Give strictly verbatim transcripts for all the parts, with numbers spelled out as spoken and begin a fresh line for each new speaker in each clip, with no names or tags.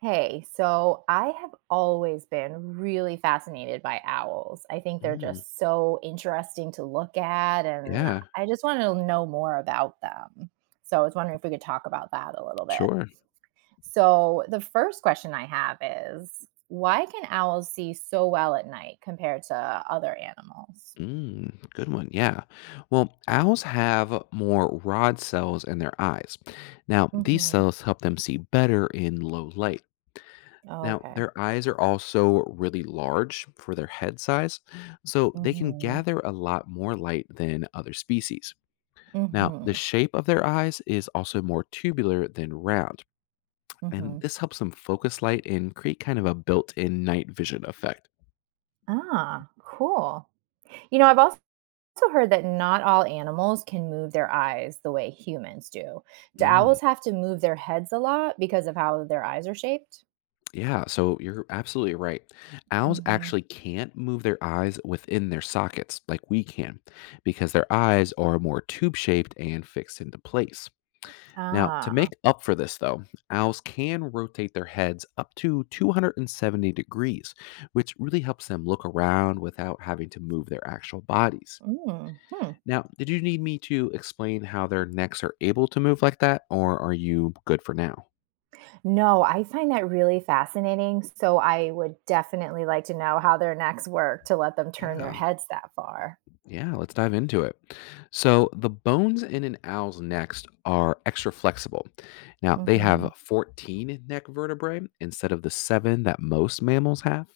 Hey, so I have always been really fascinated by owls. I think they're
Mm,
just so interesting to look at, and
yeah,
I just want to know more about them. So I was wondering if we could talk about that a little bit.
sure.
So, the first question I have is why can owls see so well at night compared to other animals?
Mm, good one. Yeah. Well, owls have more rod cells in their eyes. Now, these
Hmm.
cells help them see better in low light. Now,
Okay.
their eyes are also really large for their head size, so they can
Hmm.
gather a lot more light than other species. Now, the
Hmm.
shape of their eyes is also more tubular than round. and
Hmm.
this helps them focus light and create kind of a built-in night vision effect.
Ah, cool. You know, I've also also heard that not all animals can move their eyes the way humans do. Do
Mm,
owls have to move their heads a lot because of how their eyes are shaped?
yeah, so you're absolutely right. Owls
Hmm.
actually can't move their eyes within their sockets like we can because their eyes are more tube shaped and fixed into place. Now, to
Ah.
make up for this, though, owls can rotate their heads up to two hundred seventy degrees, which really helps them look around without having to move their actual bodies.
Mm, hmm.
Now, did you need me to explain how their necks are able to move like that, or are you good for now?
No, I find that really fascinating. So I would definitely like to know how their necks work to let them turn their
Yeah,
heads that far.
yeah, let's dive into it. So, the bones in an owl's neck are extra flexible. Now, they have
Hmm.
fourteen neck vertebrae instead of the seven that most mammals have.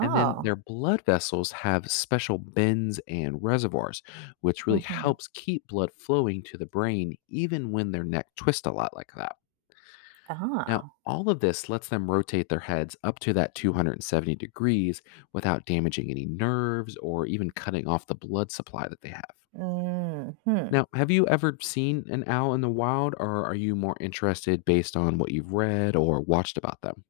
And then their blood vessels have special bends and reservoirs, which really
Hmm.
helps keep blood flowing to the brain even when their neck twists a lot like that. Now,
Oh.
all of this lets them rotate their heads up to that two hundred seventy degrees without damaging any nerves or even cutting off the blood supply that they have.
Mm-hmm.
Now, have you ever seen an owl in the wild, or are you more interested based on what you've read or watched about them?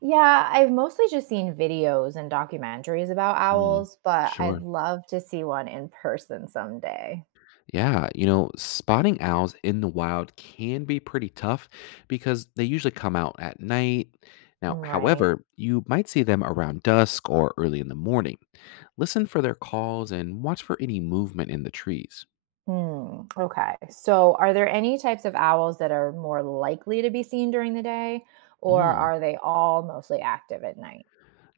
Yeah, I've mostly just seen videos and documentaries about
Mm,
owls, but I'd
sure.
love to see one in person someday.
Yeah, you know, spotting owls in the wild can be pretty tough because they usually come out at night. Now,
Right.
however, you might see them around dusk or early in the morning. Listen for their calls and watch for any movement in the trees.
Hmm. Okay. So, are there any types of owls that are more likely to be seen during the day, or
Mm.
are they all mostly active at night?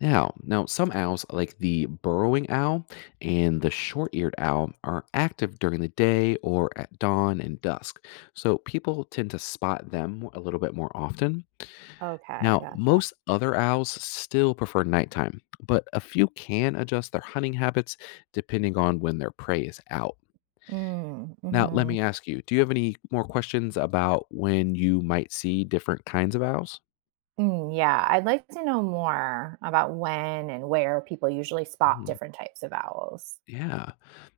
Now, now some owls like the burrowing owl and the short-eared owl are active during the day or at dawn and dusk. So people tend to spot them a little bit more often.
Okay,
Now,
gotcha.
most other owls still prefer nighttime, but a few can adjust their hunting habits depending on when their prey is out.
Mm,
Now, let
hmm.
me ask you, do you have any more questions about when you might see different kinds of owls?
Mm, yeah, I'd like to know more about when and where people usually spot
Mhm.
different types of owls.
Yeah.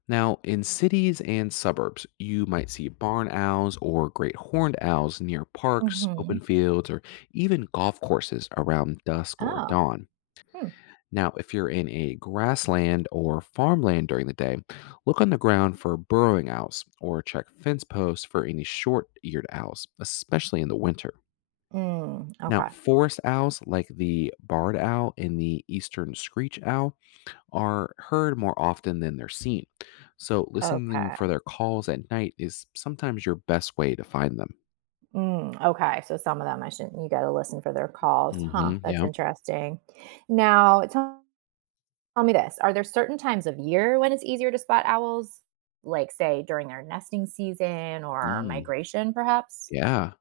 Now, in cities and suburbs, you might see barn owls or great horned owls near parks,
Hmm.
open fields, or even golf courses around dusk or
Oh,
dawn.
hmm.
Now, if you're in a grassland or farmland during the day, look on the ground for burrowing owls or check fence posts for any short eared owls, especially in the winter.
Mm,
Now,
okay.
forest owls like the barred owl and the eastern screech owl are heard more often than they're seen. So, listening
Okay.
for their calls at night is sometimes your best way to find them.
Mm, okay, so some of them, I shouldn't, you gotta listen for their calls. Huh,
hmm.
that's
Yeah.
interesting. Now, tell tell me this, are there certain times of year when it's easier to spot owls? Like, say, during their nesting season or
Mm,
migration, perhaps?
yeah.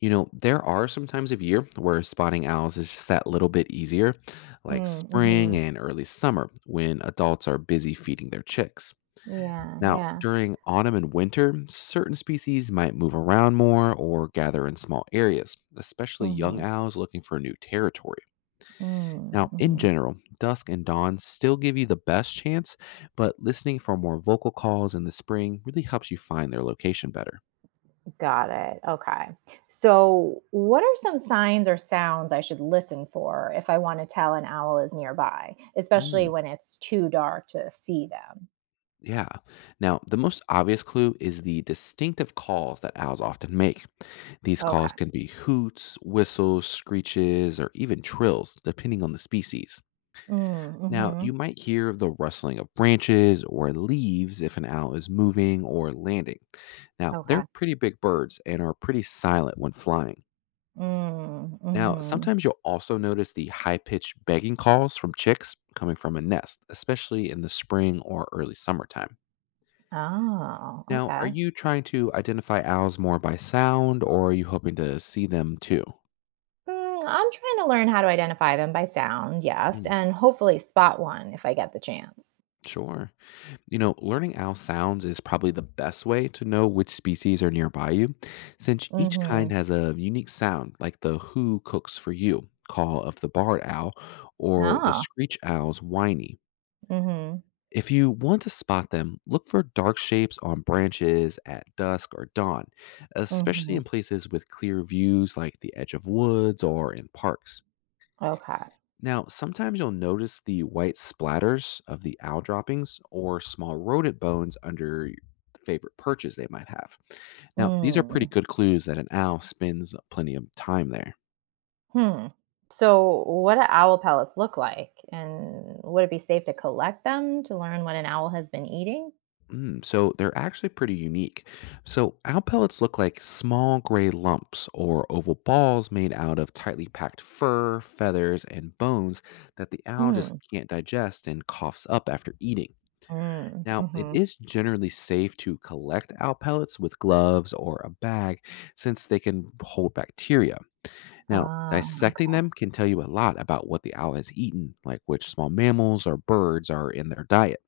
You know, there are some times of year where spotting owls is just that little bit easier, like
Mm,
spring
mhm.
and early summer when adults are busy feeding their chicks.
Yeah,
Now,
yeah.
during autumn and winter, certain species might move around more or gather in small areas, especially young
Mhm.
owls looking for new territory.
Mm,
Now, in
mhm.
general, dusk and dawn still give you the best chance, but listening for more vocal calls in the spring really helps you find their location better.
Got it. Okay. So, what are some signs or sounds I should listen for if I want to tell an owl is nearby, especially when it's too dark to see them?
Yeah. Now, the most obvious clue is the distinctive calls that owls often make. These calls
Okay.
can be hoots, whistles, screeches, or even trills, depending on the species.
Mm,
Now, you
mhm.
might hear the rustling of branches or leaves if an owl is moving or landing. Now, they're
Okay.
pretty big birds and are pretty silent when flying.
Mm,
Now,
mhm.
sometimes you'll also notice the high pitched begging calls from chicks coming from a nest, especially in the spring or early summertime.
Oh,
Now, are
okay.
you trying to identify owls more by sound, or are you hoping to see them too?
Mm, I'm trying to learn how to identify them by sound, yes,
Mm,
and hopefully spot one if I get the chance.
sure. You know, learning owl sounds is probably the best way to know which species are nearby you, since each kind
Mhm.
has a unique sound, like the who cooks for you call of the barred owl or the
Oh.
screech owl's whiny.
Mhm.
If you want to spot them, look for dark shapes on branches at dusk or dawn, especially in
Mhm.
places with clear views like the edge of woods or in parks.
Okay.
Now, sometimes you'll notice the white splatters of the owl droppings or small rodent bones under favorite perches they might have. Now, these are pretty
Mm.
good clues that an owl spends plenty of time there.
Hmm. So, what do owl pellets look like, and would it be safe to collect them to learn what an owl has been eating?
Mm, so they're actually pretty unique. So owl pellets look like small gray lumps or oval balls made out of tightly packed fur, feathers, and bones that the owl just
Hmm.
can't digest and coughs up after eating.
Mm.
Now, it
Mhm.
is generally safe to collect owl pellets with gloves or a bag since they can hold bacteria. Now,
Ah.
dissecting them can tell you a lot about what the owl has eaten, like which small mammals or birds are in their diet.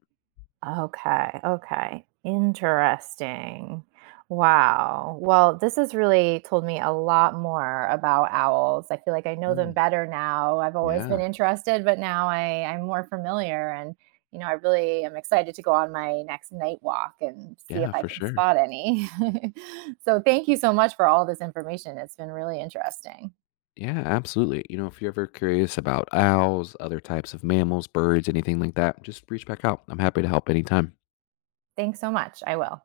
Okay, okay. Interesting. Wow. Well, this has really told me a lot more about owls. I feel like I know
Mm,
them better now. I've always
yeah,
been interested, but now I, I'm more familiar. And, you know, I really am excited to go on my next night walk and see if
yeah,
I
for
can
sure.
spot any. So, thank you so much for all this information. It's been really interesting.
Yeah, absolutely. You know, if you're ever curious about owls, other types of mammals, birds, anything like that, just reach back out. I'm happy to help anytime.
Thanks so much. I will.